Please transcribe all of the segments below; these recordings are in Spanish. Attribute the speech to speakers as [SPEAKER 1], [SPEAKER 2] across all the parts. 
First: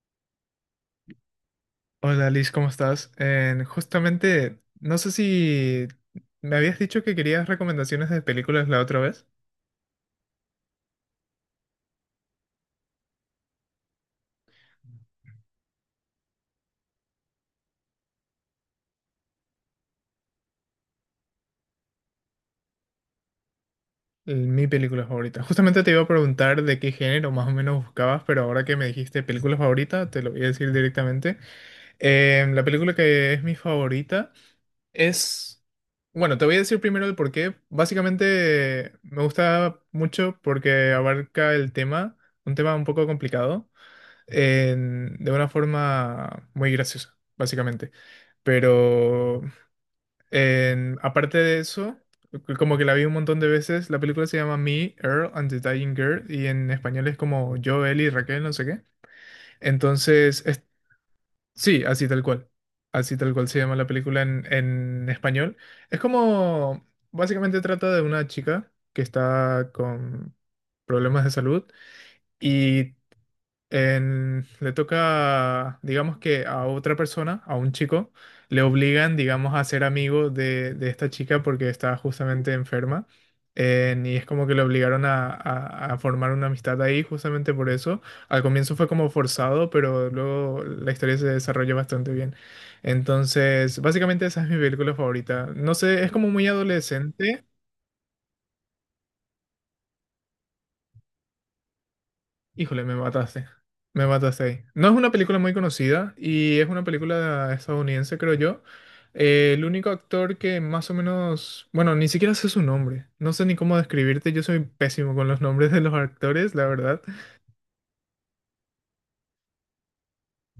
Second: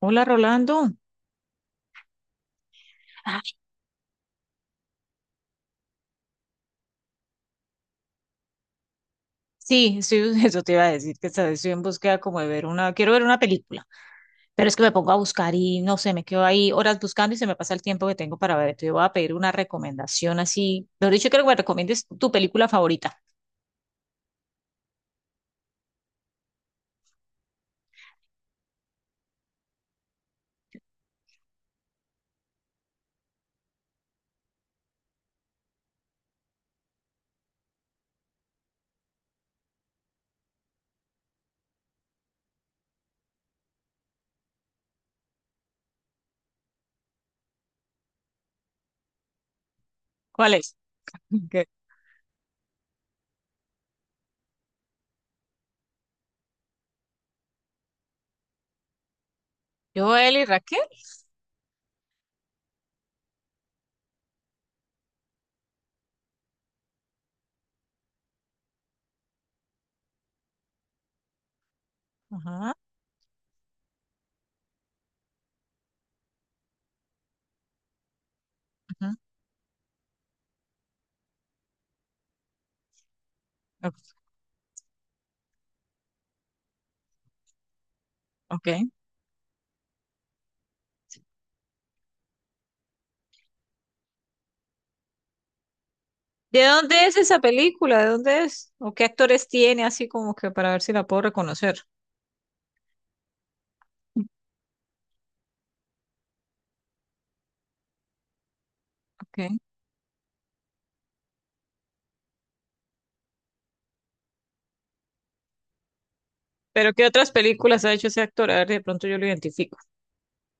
[SPEAKER 1] Hola Rolando.
[SPEAKER 2] Hola Liz, ¿cómo estás?
[SPEAKER 1] Ah,
[SPEAKER 2] Justamente, no sé si me habías dicho que querías recomendaciones de películas la otra vez.
[SPEAKER 1] sí, eso te iba a decir que esta vez estoy en búsqueda como de ver una, quiero ver una película, pero es que me pongo a buscar y no sé, me quedo ahí horas buscando y se me pasa el tiempo que tengo para ver. Entonces voy a pedir una recomendación así. Mejor dicho, quiero que me recomiendes tu película favorita.
[SPEAKER 2] Mi película favorita. Justamente te iba a preguntar de qué género más o menos buscabas, pero ahora que me dijiste película favorita, te lo voy a decir directamente. La película que es mi favorita es... Bueno, te voy a decir primero el por qué. Básicamente me gusta mucho porque abarca el tema un poco complicado de una forma muy graciosa, básicamente. Pero
[SPEAKER 1] ¿Cuál es?
[SPEAKER 2] aparte de
[SPEAKER 1] Ok.
[SPEAKER 2] eso, como que la vi un montón de veces. La película se llama Me, Earl and the Dying Girl y en español es como Yo, él y Raquel, no sé qué.
[SPEAKER 1] Yo,
[SPEAKER 2] Entonces,
[SPEAKER 1] y Raquel.
[SPEAKER 2] sí, así tal cual. Así tal cual se llama la película en español. Es como, básicamente trata de una chica que está con problemas de salud.
[SPEAKER 1] Ajá,
[SPEAKER 2] Y le toca, digamos que a otra persona, a un chico, le
[SPEAKER 1] ajá.
[SPEAKER 2] obligan, digamos, a ser amigo de esta chica porque está justamente enferma. Y
[SPEAKER 1] Ok.
[SPEAKER 2] es como que le obligaron a formar una amistad ahí justamente por eso. Al
[SPEAKER 1] Ok.
[SPEAKER 2] comienzo fue como forzado, pero luego la historia se desarrolla bastante bien. Entonces, básicamente esa es mi película favorita. No sé, es como muy
[SPEAKER 1] ¿De dónde es esa
[SPEAKER 2] adolescente.
[SPEAKER 1] película? ¿De dónde es? ¿O qué actores tiene? Así como que para ver si la puedo reconocer.
[SPEAKER 2] Híjole, me mataste. Me mataste ahí. No es una película muy conocida y es una película estadounidense, creo yo.
[SPEAKER 1] Ok.
[SPEAKER 2] El único actor que más o menos, bueno, ni siquiera sé su nombre. No sé ni cómo describirte. Yo soy pésimo con los nombres de los actores, la
[SPEAKER 1] Pero
[SPEAKER 2] verdad.
[SPEAKER 1] ¿qué otras películas ha hecho ese actor? A ver, de pronto yo lo identifico.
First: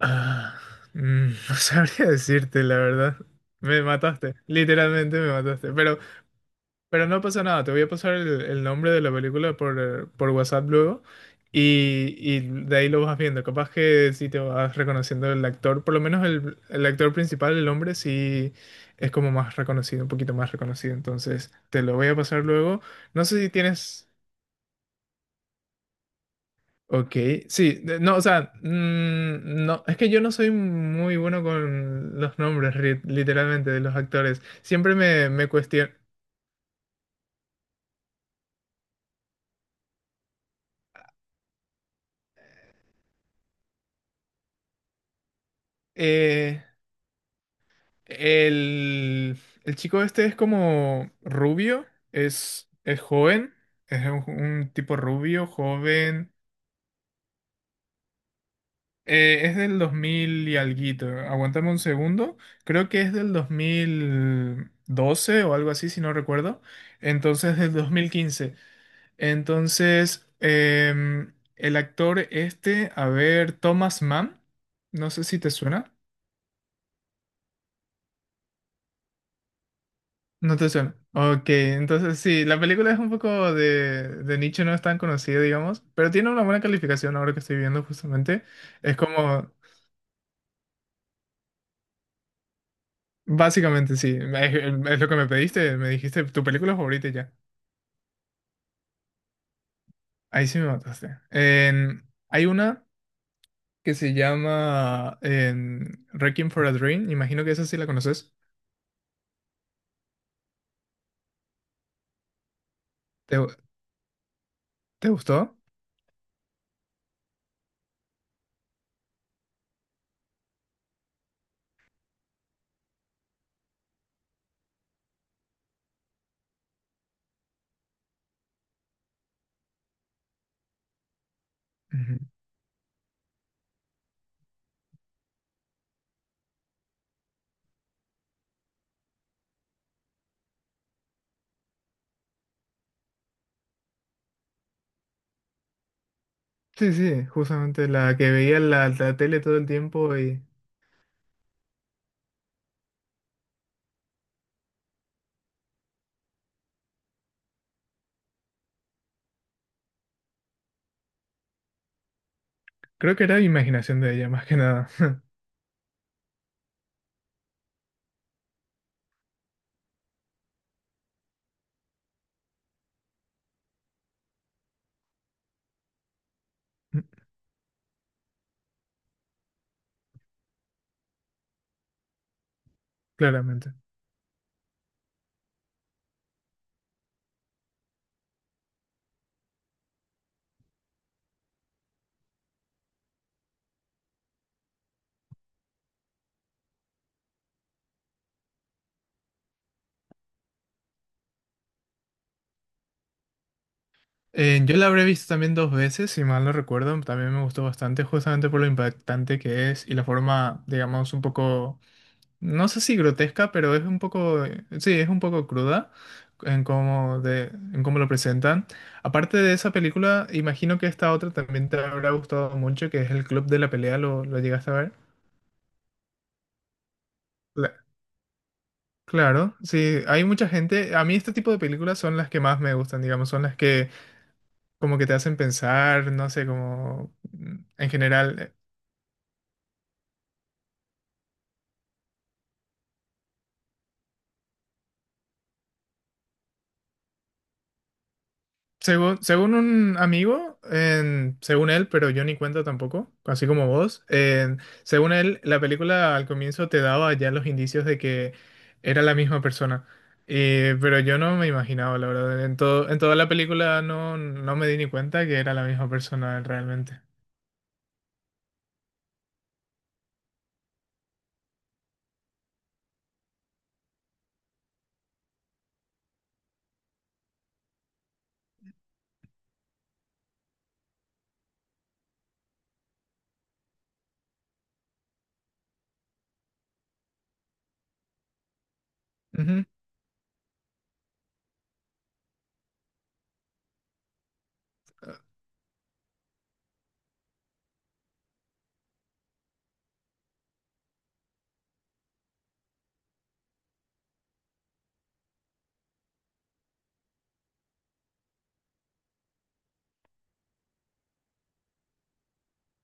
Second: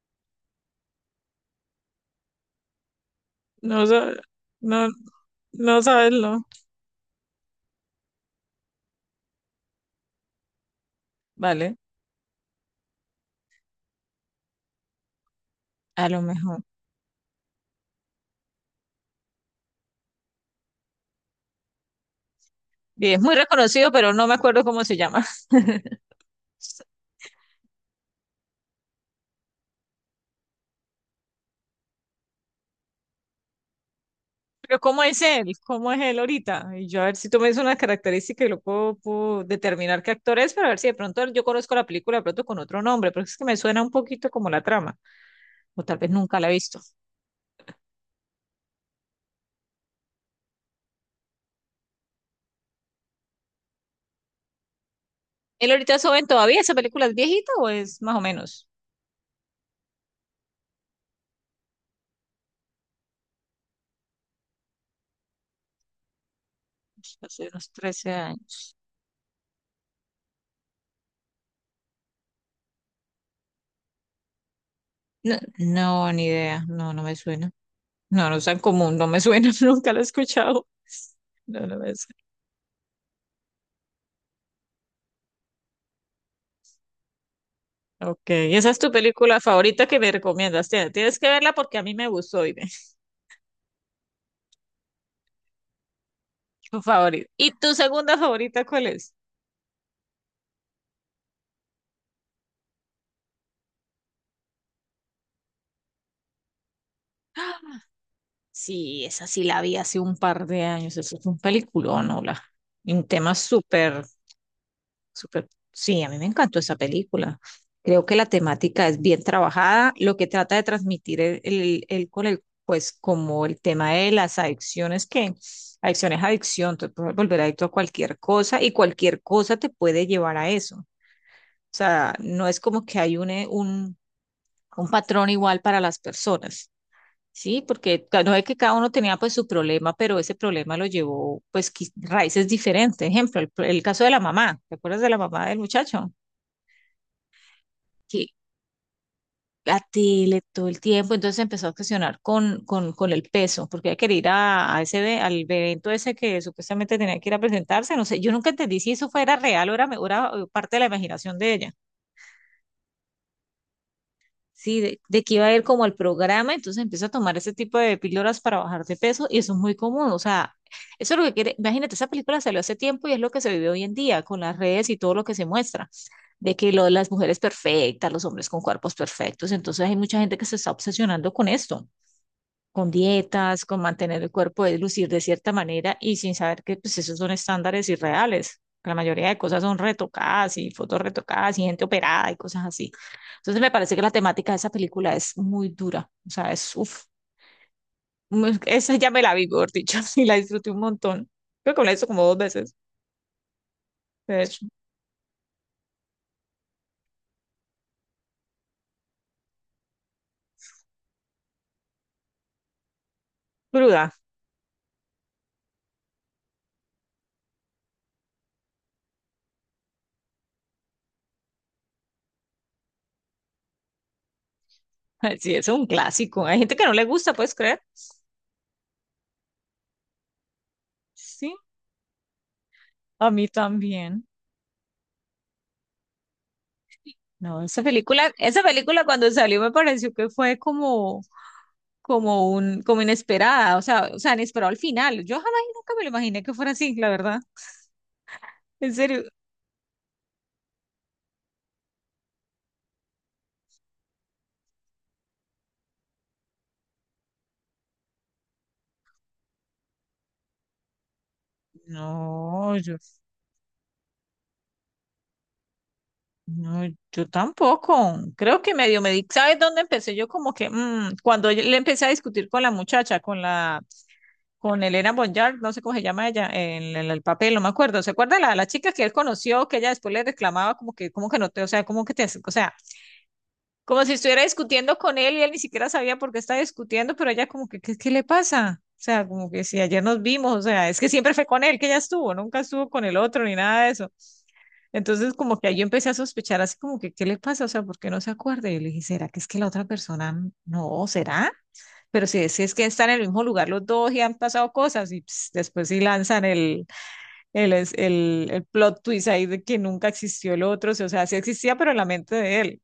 [SPEAKER 2] Ah, mm, no sabría decirte, la verdad. Me
[SPEAKER 1] No, sa-
[SPEAKER 2] mataste.
[SPEAKER 1] no,
[SPEAKER 2] Literalmente me mataste.
[SPEAKER 1] no
[SPEAKER 2] Pero
[SPEAKER 1] sabes, no.
[SPEAKER 2] Pero no pasa nada, te voy a pasar el nombre de la película por WhatsApp luego
[SPEAKER 1] Vale,
[SPEAKER 2] y de ahí lo vas viendo. Capaz que si te vas reconociendo el actor, por lo
[SPEAKER 1] a lo
[SPEAKER 2] menos
[SPEAKER 1] mejor.
[SPEAKER 2] el actor principal, el hombre, sí es como más reconocido, un poquito más reconocido. Entonces te lo voy a pasar luego.
[SPEAKER 1] Y es
[SPEAKER 2] No
[SPEAKER 1] muy
[SPEAKER 2] sé si
[SPEAKER 1] reconocido,
[SPEAKER 2] tienes...
[SPEAKER 1] pero no me acuerdo cómo se llama.
[SPEAKER 2] Ok, sí, no, o sea, mm, no, es que yo no soy muy bueno con los nombres, literalmente, de los actores.
[SPEAKER 1] Pero
[SPEAKER 2] Siempre
[SPEAKER 1] ¿cómo es
[SPEAKER 2] me
[SPEAKER 1] él?
[SPEAKER 2] cuestiono.
[SPEAKER 1] ¿Cómo es él ahorita? Y yo a ver si tú me dices una característica y lo puedo, puedo determinar qué actor es, para ver si de pronto yo conozco la película de pronto con otro nombre, pero es que me suena un poquito como la trama, o tal vez nunca la he
[SPEAKER 2] eh,
[SPEAKER 1] visto.
[SPEAKER 2] El, el chico este es como rubio, es joven, es un tipo rubio,
[SPEAKER 1] ¿Él ahorita es joven
[SPEAKER 2] joven.
[SPEAKER 1] todavía? ¿Esa película es viejita o es más o menos?
[SPEAKER 2] Es del 2000 y alguito. Aguántame un segundo. Creo que es del 2012 o algo así, si no recuerdo.
[SPEAKER 1] Hace
[SPEAKER 2] Entonces,
[SPEAKER 1] unos
[SPEAKER 2] del dos
[SPEAKER 1] 13
[SPEAKER 2] mil quince.
[SPEAKER 1] años.
[SPEAKER 2] Entonces, el actor este, a ver, Thomas Mann, no sé
[SPEAKER 1] No,
[SPEAKER 2] si te suena.
[SPEAKER 1] no, ni idea. No, no me suena. No, no es tan común, no me suena, nunca lo he
[SPEAKER 2] No
[SPEAKER 1] escuchado.
[SPEAKER 2] te suena. Ok,
[SPEAKER 1] No, no me
[SPEAKER 2] entonces
[SPEAKER 1] suena.
[SPEAKER 2] sí, la película es un poco de nicho, no es tan conocida, digamos, pero tiene una buena calificación ahora que estoy viendo
[SPEAKER 1] Ok,
[SPEAKER 2] justamente.
[SPEAKER 1] y esa es tu
[SPEAKER 2] Es
[SPEAKER 1] película
[SPEAKER 2] como,
[SPEAKER 1] favorita que me recomiendas. Tienes que verla porque a mí me gustó y
[SPEAKER 2] básicamente sí, es lo que me pediste, me dijiste tu película
[SPEAKER 1] tu
[SPEAKER 2] favorita y
[SPEAKER 1] favorita.
[SPEAKER 2] ya.
[SPEAKER 1] ¿Y tu segunda favorita cuál es?
[SPEAKER 2] Ahí sí me mataste. Hay una que se llama Requiem for a Dream, imagino que esa sí la conoces.
[SPEAKER 1] Sí, esa sí la vi hace un par de años. Eso es un peliculón, hola. Y un tema
[SPEAKER 2] ¿Te,
[SPEAKER 1] súper.
[SPEAKER 2] ¿te
[SPEAKER 1] Súper.
[SPEAKER 2] gustó?
[SPEAKER 1] Sí, a mí me encantó esa película. Creo que la temática es bien trabajada. Lo que trata de transmitir el con el, pues, como el tema de las adicciones, que adicción es adicción, te puedes volver adicto a cualquier cosa y cualquier cosa te puede llevar a eso. O sea,
[SPEAKER 2] Ujú.
[SPEAKER 1] no es como que hay un patrón igual para las personas, ¿sí? Porque no es que cada uno tenía pues su problema, pero ese problema lo llevó pues raíces diferentes. Ejemplo, el caso de la mamá. ¿Te acuerdas de la mamá del muchacho?
[SPEAKER 2] Sí, sí, justamente la
[SPEAKER 1] Que
[SPEAKER 2] que veía en la tele todo el
[SPEAKER 1] la
[SPEAKER 2] tiempo
[SPEAKER 1] tele
[SPEAKER 2] y
[SPEAKER 1] todo el tiempo, entonces se empezó a obsesionar con el peso, porque ella que ir a ese al evento ese que supuestamente tenía que ir a presentarse, no sé, yo nunca entendí si eso fuera real o era, o era parte de la imaginación de ella,
[SPEAKER 2] creo que era imaginación de ella más que
[SPEAKER 1] sí,
[SPEAKER 2] nada.
[SPEAKER 1] de que iba a ir como al programa, entonces empieza a tomar ese tipo de píldoras para bajar de peso y eso es muy común, o sea, eso es lo que quiere, imagínate, esa película salió hace tiempo y es lo que se vive hoy en día con las redes y todo lo que se muestra de que lo, las mujeres perfectas, los hombres con cuerpos perfectos. Entonces hay mucha gente que se está obsesionando con esto. Con dietas,
[SPEAKER 2] Claramente.
[SPEAKER 1] con mantener el cuerpo de lucir de cierta manera y sin saber que pues esos son estándares irreales. La mayoría de cosas son retocadas y fotos retocadas y gente operada y cosas así. Entonces me parece que la temática de esa película es muy dura. O sea, es, uff, esa ya me la vi, por dicho, y la disfruté un montón. Creo que me la he visto como 2 veces. Es
[SPEAKER 2] Yo la habré visto también dos veces, si mal no recuerdo. También me gustó bastante, justamente por lo impactante que es y la forma, digamos, un poco, no sé si grotesca, pero es un
[SPEAKER 1] cruda.
[SPEAKER 2] poco, sí, es un poco cruda en en cómo lo presentan. Aparte de esa película, imagino que esta otra también te habrá gustado mucho, que es El Club de la Pelea, lo llegaste a ver?
[SPEAKER 1] Sí, es un clásico. Hay gente que no le gusta, ¿puedes
[SPEAKER 2] Cla-
[SPEAKER 1] creer?
[SPEAKER 2] Claro, sí, hay mucha gente. A mí este tipo
[SPEAKER 1] Sí,
[SPEAKER 2] de películas son las que más me gustan,
[SPEAKER 1] a
[SPEAKER 2] digamos, son
[SPEAKER 1] mí
[SPEAKER 2] las que
[SPEAKER 1] también.
[SPEAKER 2] como que te hacen pensar, no sé, como
[SPEAKER 1] No,
[SPEAKER 2] en general.
[SPEAKER 1] esa película cuando salió me pareció que fue como, como un, como inesperada, o sea, inesperado al final. Yo jamás y nunca me lo imaginé que fuera así, la verdad. En
[SPEAKER 2] Según,
[SPEAKER 1] serio.
[SPEAKER 2] según un amigo, según él, pero yo ni cuenta tampoco, así como vos, según él, la película al comienzo te daba ya los indicios de que era la misma persona. Pero yo no me imaginaba, la verdad. En
[SPEAKER 1] No,
[SPEAKER 2] todo,
[SPEAKER 1] yo,
[SPEAKER 2] en toda la película no, no me di ni cuenta que era la misma persona
[SPEAKER 1] no,
[SPEAKER 2] realmente.
[SPEAKER 1] yo tampoco. Creo que medio me di, ¿sabes dónde empecé? Yo como que, cuando yo le empecé a discutir con la muchacha, con la, con Elena Bonjour, no sé cómo se llama ella, en, el papel, no me acuerdo. ¿Se acuerda la chica que él conoció, que ella después le reclamaba como que no te, o sea, como que te, o sea, como si estuviera discutiendo con él y él ni siquiera sabía por qué estaba discutiendo, pero ella como que, ¿ qué le pasa? O sea, como que si ayer nos vimos, o sea, es que siempre fue con él que ella estuvo, nunca estuvo con el otro ni nada de eso. Entonces como que ahí yo empecé a sospechar así como que, ¿qué le pasa? O sea, ¿por qué no se acuerda? Y le dije, ¿será que es que la otra persona no? ¿Será? Pero si es, si es que están en el mismo lugar los dos y han pasado cosas y ps, después sí lanzan el plot twist ahí de que nunca existió el otro, o sea, sí existía, pero en la mente de él.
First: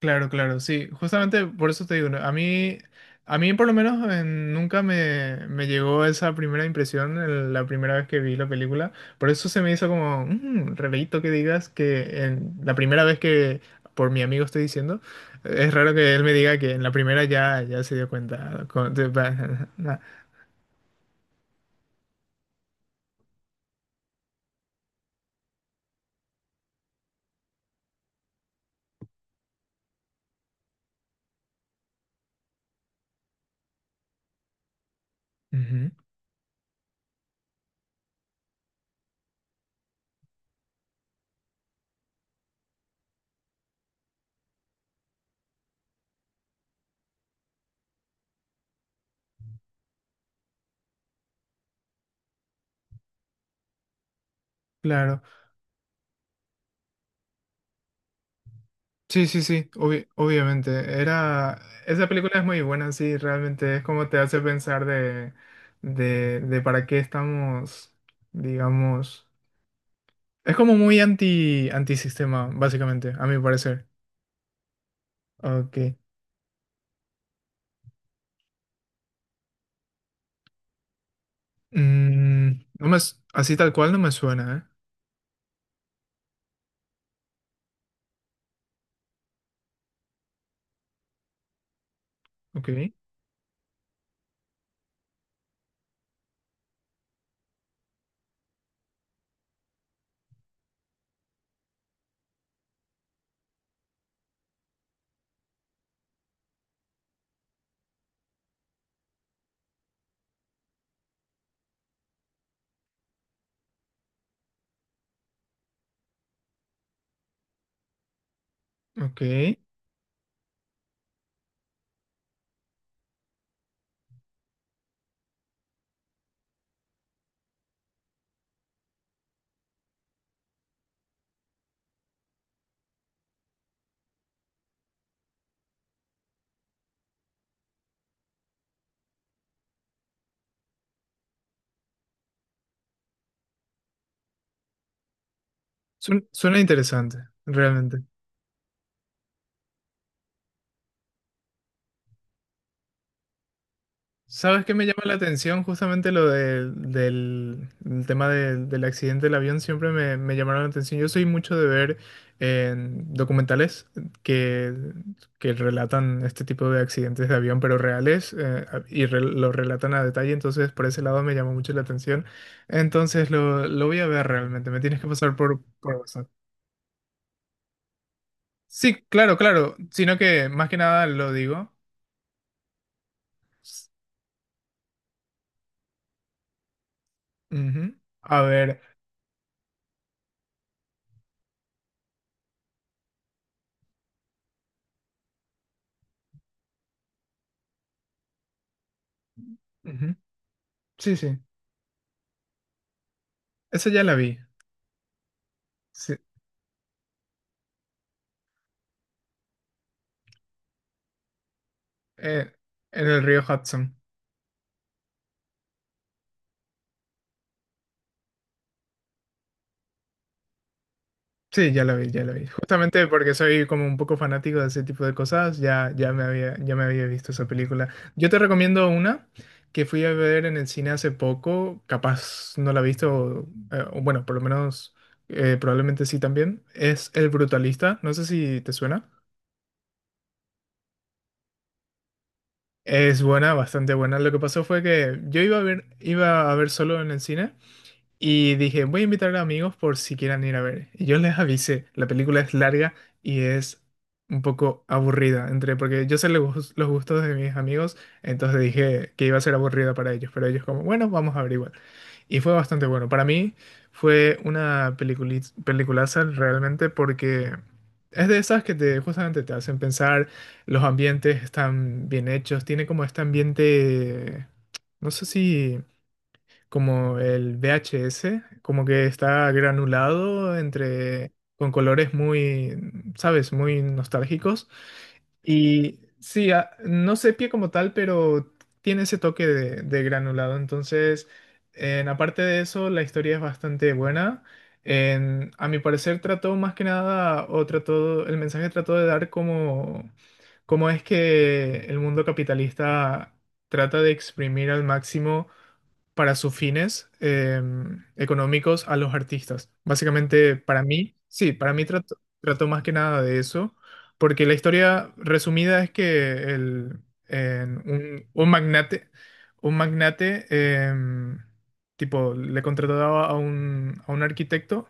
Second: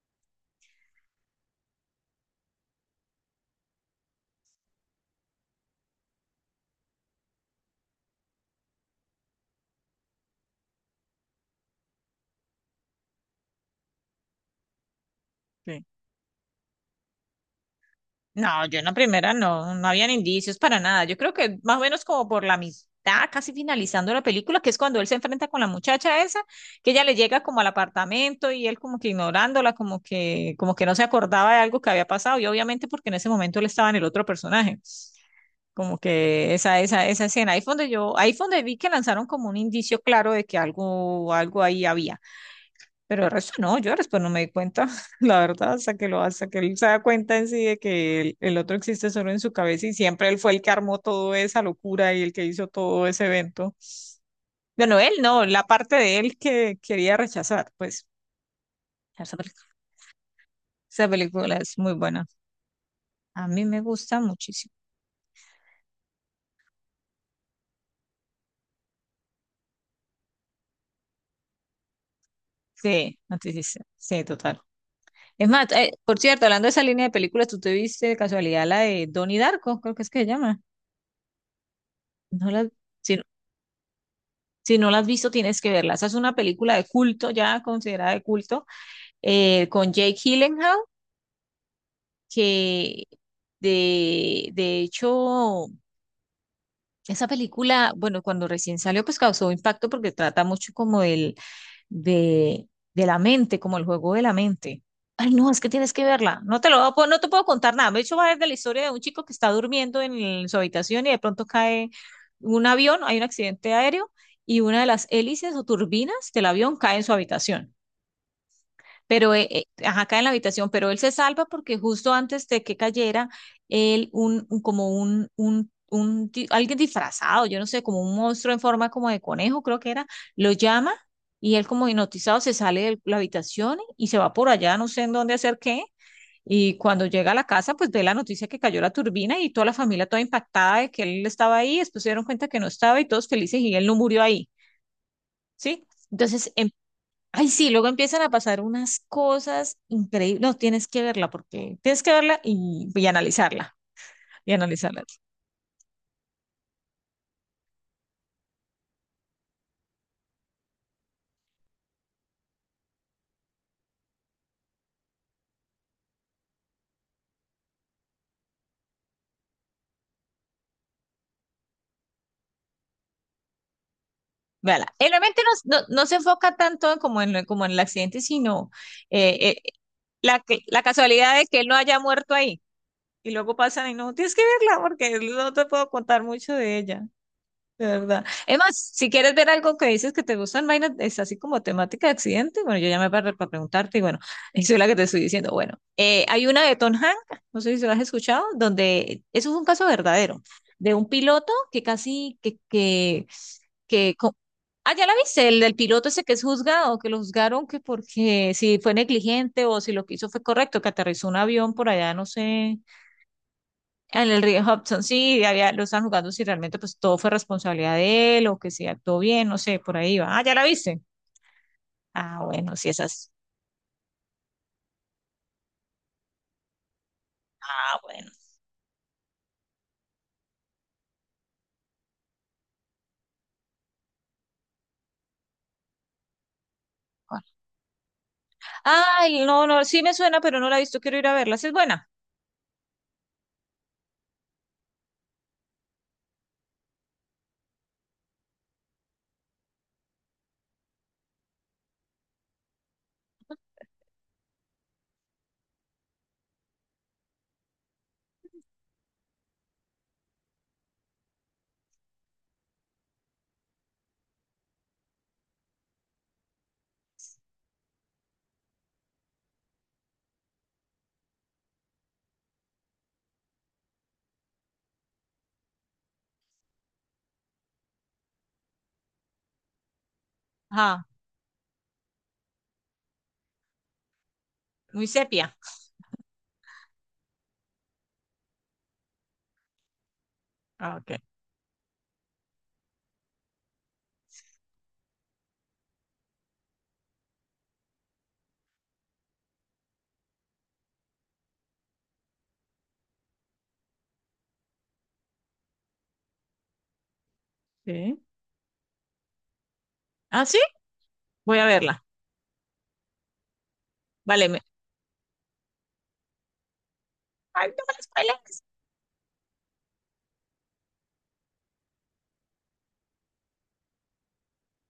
[SPEAKER 2] Claro, claro, sí, justamente por eso te digo, ¿no? A mí por lo menos nunca me llegó esa primera impresión la primera vez que vi la película, por eso se me hizo como un rarito que digas que en la primera vez que, por mi amigo estoy diciendo, es
[SPEAKER 1] Sí.
[SPEAKER 2] raro que él me diga que en la primera ya, ya se dio
[SPEAKER 1] No,
[SPEAKER 2] cuenta.
[SPEAKER 1] yo en la primera no, no habían indicios para nada. Yo creo que más o menos como por la mitad, casi finalizando la película, que es cuando él se enfrenta con la muchacha esa, que ella le llega como al apartamento y él como que ignorándola, como que no se acordaba de algo que había pasado. Y obviamente porque en ese momento él estaba en el otro personaje.
[SPEAKER 2] Ujú.
[SPEAKER 1] Como que esa escena. Ahí fue donde yo, ahí fue donde vi que lanzaron como un indicio claro de que algo, algo ahí había. Pero el resto no, yo después no me di cuenta, la verdad, hasta que lo, hasta que él se da cuenta en sí de que el otro existe solo en su cabeza y siempre él fue el que armó toda esa locura y el que hizo todo ese evento. Bueno, él
[SPEAKER 2] Claro.
[SPEAKER 1] no, la parte de él que quería rechazar, pues
[SPEAKER 2] Sí,
[SPEAKER 1] esa
[SPEAKER 2] sí,
[SPEAKER 1] pel-
[SPEAKER 2] sí, obviamente.
[SPEAKER 1] esa película
[SPEAKER 2] Era,
[SPEAKER 1] es muy
[SPEAKER 2] esa
[SPEAKER 1] buena.
[SPEAKER 2] película es muy buena, sí,
[SPEAKER 1] A mí
[SPEAKER 2] realmente
[SPEAKER 1] me
[SPEAKER 2] es como te
[SPEAKER 1] gusta
[SPEAKER 2] hace
[SPEAKER 1] muchísimo.
[SPEAKER 2] pensar de para qué estamos, digamos. Es como muy antisistema, básicamente,
[SPEAKER 1] Sí,
[SPEAKER 2] a
[SPEAKER 1] no
[SPEAKER 2] mi
[SPEAKER 1] te.
[SPEAKER 2] parecer.
[SPEAKER 1] Sí, total. Es más,
[SPEAKER 2] Ok.
[SPEAKER 1] por cierto, hablando de esa línea de películas, ¿tú te viste de casualidad la de Donnie Darko? Creo que es que se llama. No
[SPEAKER 2] Mm,
[SPEAKER 1] la,
[SPEAKER 2] no me,
[SPEAKER 1] si
[SPEAKER 2] así tal cual no me suena,
[SPEAKER 1] Si no la has visto, tienes que verla. Esa es una película de culto, ya considerada de culto, con Jake Gyllenhaal,
[SPEAKER 2] ¿eh? Ok,
[SPEAKER 1] que de hecho esa película, bueno, cuando recién salió, pues causó impacto porque trata mucho como del, de, de la mente, como el juego de la mente. Ay, no, es que tienes que verla. No te lo voy a no te puedo contar nada. De hecho, va desde la historia de un chico que está durmiendo en su habitación y de pronto cae un avión, hay un accidente aéreo y una de las hélices o turbinas del avión cae en su habitación,
[SPEAKER 2] ok.
[SPEAKER 1] pero ajá, acá en la habitación, pero él se salva porque justo antes de que cayera, él, un, como un, alguien disfrazado, yo no sé, como un monstruo en forma como de conejo, creo que era, lo llama y él como hipnotizado se sale de la habitación y se va por allá, no sé en dónde hacer qué. Y cuando llega a la casa, pues ve la noticia que cayó la turbina y toda la familia toda impactada de que él estaba ahí, después se dieron cuenta que no estaba y todos felices y él no murió ahí, ¿sí?
[SPEAKER 2] Suena,
[SPEAKER 1] Entonces,
[SPEAKER 2] suena
[SPEAKER 1] em-
[SPEAKER 2] interesante,
[SPEAKER 1] Ay, sí, luego
[SPEAKER 2] realmente.
[SPEAKER 1] empiezan a pasar unas cosas increíbles. No, tienes que verla porque tienes que verla y analizarla. Y
[SPEAKER 2] ¿Sabes qué me
[SPEAKER 1] analizarla.
[SPEAKER 2] llama la atención? Justamente lo el tema del accidente del avión siempre me llamaron la atención. Yo soy mucho de ver en documentales que, que relatan este tipo de accidentes de avión, pero reales, lo relatan a detalle, entonces por ese lado me llamó mucho la atención. Entonces lo voy a ver realmente, me
[SPEAKER 1] Véala.
[SPEAKER 2] tienes que pasar
[SPEAKER 1] Realmente no,
[SPEAKER 2] por
[SPEAKER 1] no se
[SPEAKER 2] WhatsApp.
[SPEAKER 1] enfoca tanto en como en, como en el accidente, sino
[SPEAKER 2] Sí, claro,
[SPEAKER 1] eh, eh,
[SPEAKER 2] claro, sino
[SPEAKER 1] la,
[SPEAKER 2] que más que
[SPEAKER 1] la
[SPEAKER 2] nada lo
[SPEAKER 1] casualidad de que él
[SPEAKER 2] digo.
[SPEAKER 1] no haya muerto ahí. Y luego pasan y no, tienes que verla porque no te puedo contar mucho de ella. De
[SPEAKER 2] Ujú.
[SPEAKER 1] verdad.
[SPEAKER 2] A
[SPEAKER 1] Es más,
[SPEAKER 2] ver,
[SPEAKER 1] si quieres ver algo que dices que te gustan vainas, es así como temática de accidente. Bueno, yo llamé para preguntarte y bueno, eso es la que te estoy diciendo. Bueno, hay una de Tom Hanks, no sé si lo has escuchado, donde eso es un caso
[SPEAKER 2] ujú.
[SPEAKER 1] verdadero, de un
[SPEAKER 2] Sí, sí,
[SPEAKER 1] piloto que casi, que,
[SPEAKER 2] esa ya
[SPEAKER 1] que
[SPEAKER 2] la
[SPEAKER 1] co-
[SPEAKER 2] vi.
[SPEAKER 1] ah, ya la viste, el del piloto
[SPEAKER 2] Sí,
[SPEAKER 1] ese que es juzgado, que lo juzgaron que porque si fue negligente o si lo que hizo fue correcto, que aterrizó un avión por allá, no
[SPEAKER 2] eh,
[SPEAKER 1] sé,
[SPEAKER 2] en el río Hudson.
[SPEAKER 1] en el río Hudson, sí, había, lo están jugando si realmente pues todo fue responsabilidad de él o que si actuó bien, no sé, por ahí va. Ah, ¿ya la viste?
[SPEAKER 2] Sí, ya lo vi, ya lo
[SPEAKER 1] Ah,
[SPEAKER 2] vi.
[SPEAKER 1] bueno, sí,
[SPEAKER 2] Justamente
[SPEAKER 1] esas.
[SPEAKER 2] porque soy como un poco fanático de ese tipo de cosas, ya, ya me había visto esa película.
[SPEAKER 1] Ah,
[SPEAKER 2] Yo
[SPEAKER 1] bueno.
[SPEAKER 2] te recomiendo una que fui a ver en el cine hace poco, capaz no la has visto, o bueno, por lo menos probablemente sí también. Es El Brutalista, no sé si te suena.
[SPEAKER 1] Ay, no, no, sí me suena, pero no la he visto, quiero ir a verla. Sí es buena.
[SPEAKER 2] Es buena, bastante buena. Lo que pasó fue que yo iba a ver solo en el cine. Y dije, voy a invitar a amigos por si quieran ir a ver. Y yo les avisé, la película es larga y es un poco aburrida, entre, porque yo sé los los gustos de mis amigos, entonces dije que iba a ser aburrida para ellos, pero ellos como, bueno, vamos a ver igual. Y fue bastante bueno. Para mí fue una peliculaza realmente porque es de esas que te justamente te hacen pensar, los ambientes están bien hechos, tiene como este ambiente, no sé si como el VHS, como que está granulado
[SPEAKER 1] Ah,
[SPEAKER 2] entre con colores muy, sabes, muy nostálgicos.
[SPEAKER 1] muy sepia.
[SPEAKER 2] Y sí, a- no sepia como tal, pero tiene ese toque de granulado.
[SPEAKER 1] Ah, ok.
[SPEAKER 2] Entonces, en, aparte de eso, la historia es bastante buena. A mi parecer trató más que nada, o trató, el mensaje trató de dar como cómo es que el mundo capitalista trata de exprimir al máximo para sus fines
[SPEAKER 1] Sí.
[SPEAKER 2] económicos a los artistas.
[SPEAKER 1] Ah,
[SPEAKER 2] Básicamente,
[SPEAKER 1] sí,
[SPEAKER 2] para mí, sí,
[SPEAKER 1] voy a
[SPEAKER 2] para mí
[SPEAKER 1] verla.
[SPEAKER 2] trato trató más que nada de eso, porque
[SPEAKER 1] Vale,
[SPEAKER 2] la
[SPEAKER 1] me...
[SPEAKER 2] historia resumida es que el,
[SPEAKER 1] Ay,
[SPEAKER 2] en
[SPEAKER 1] no me la spoilees.
[SPEAKER 2] un magnate, em, tipo, le contrataba a un arquitecto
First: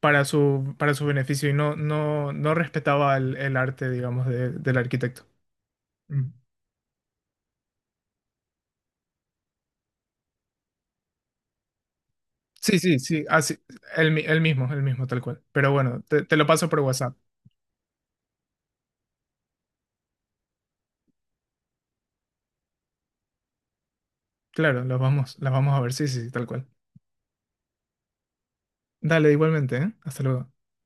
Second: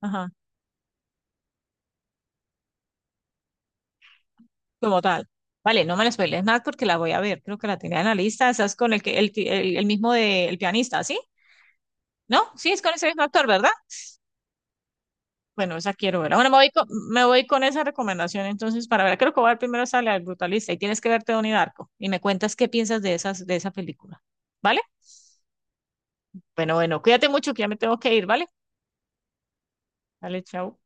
[SPEAKER 1] Ajá,
[SPEAKER 2] para su beneficio y no, no, no respetaba el arte, digamos, del
[SPEAKER 1] como
[SPEAKER 2] arquitecto.
[SPEAKER 1] tal. Vale, no me la
[SPEAKER 2] Mm.
[SPEAKER 1] spoilees más porque la voy a ver. Creo que la tenía en la lista. Esa es con el que el mismo de el pianista, ¿sí? ¿No? Sí,
[SPEAKER 2] Sí,
[SPEAKER 1] es con
[SPEAKER 2] sí,
[SPEAKER 1] ese mismo
[SPEAKER 2] sí,
[SPEAKER 1] actor,
[SPEAKER 2] así,
[SPEAKER 1] ¿verdad?
[SPEAKER 2] el mismo, tal cual. Pero
[SPEAKER 1] Bueno, esa
[SPEAKER 2] bueno,
[SPEAKER 1] quiero
[SPEAKER 2] te
[SPEAKER 1] ver.
[SPEAKER 2] te lo
[SPEAKER 1] Bueno,
[SPEAKER 2] paso por WhatsApp.
[SPEAKER 1] me voy con esa recomendación entonces para ver. Creo que voy a ver primero esa la del Brutalista y tienes que verte Donnie Darko y me cuentas qué piensas de esas, de esa película. ¿Vale?
[SPEAKER 2] Claro, las vamos a ver, sí, sí, sí, tal cual.
[SPEAKER 1] Bueno, bueno, cuídate mucho que ya me tengo que ir, ¿vale?
[SPEAKER 2] Dale, igualmente, ¿eh? Hasta
[SPEAKER 1] Dale,
[SPEAKER 2] luego.
[SPEAKER 1] chao.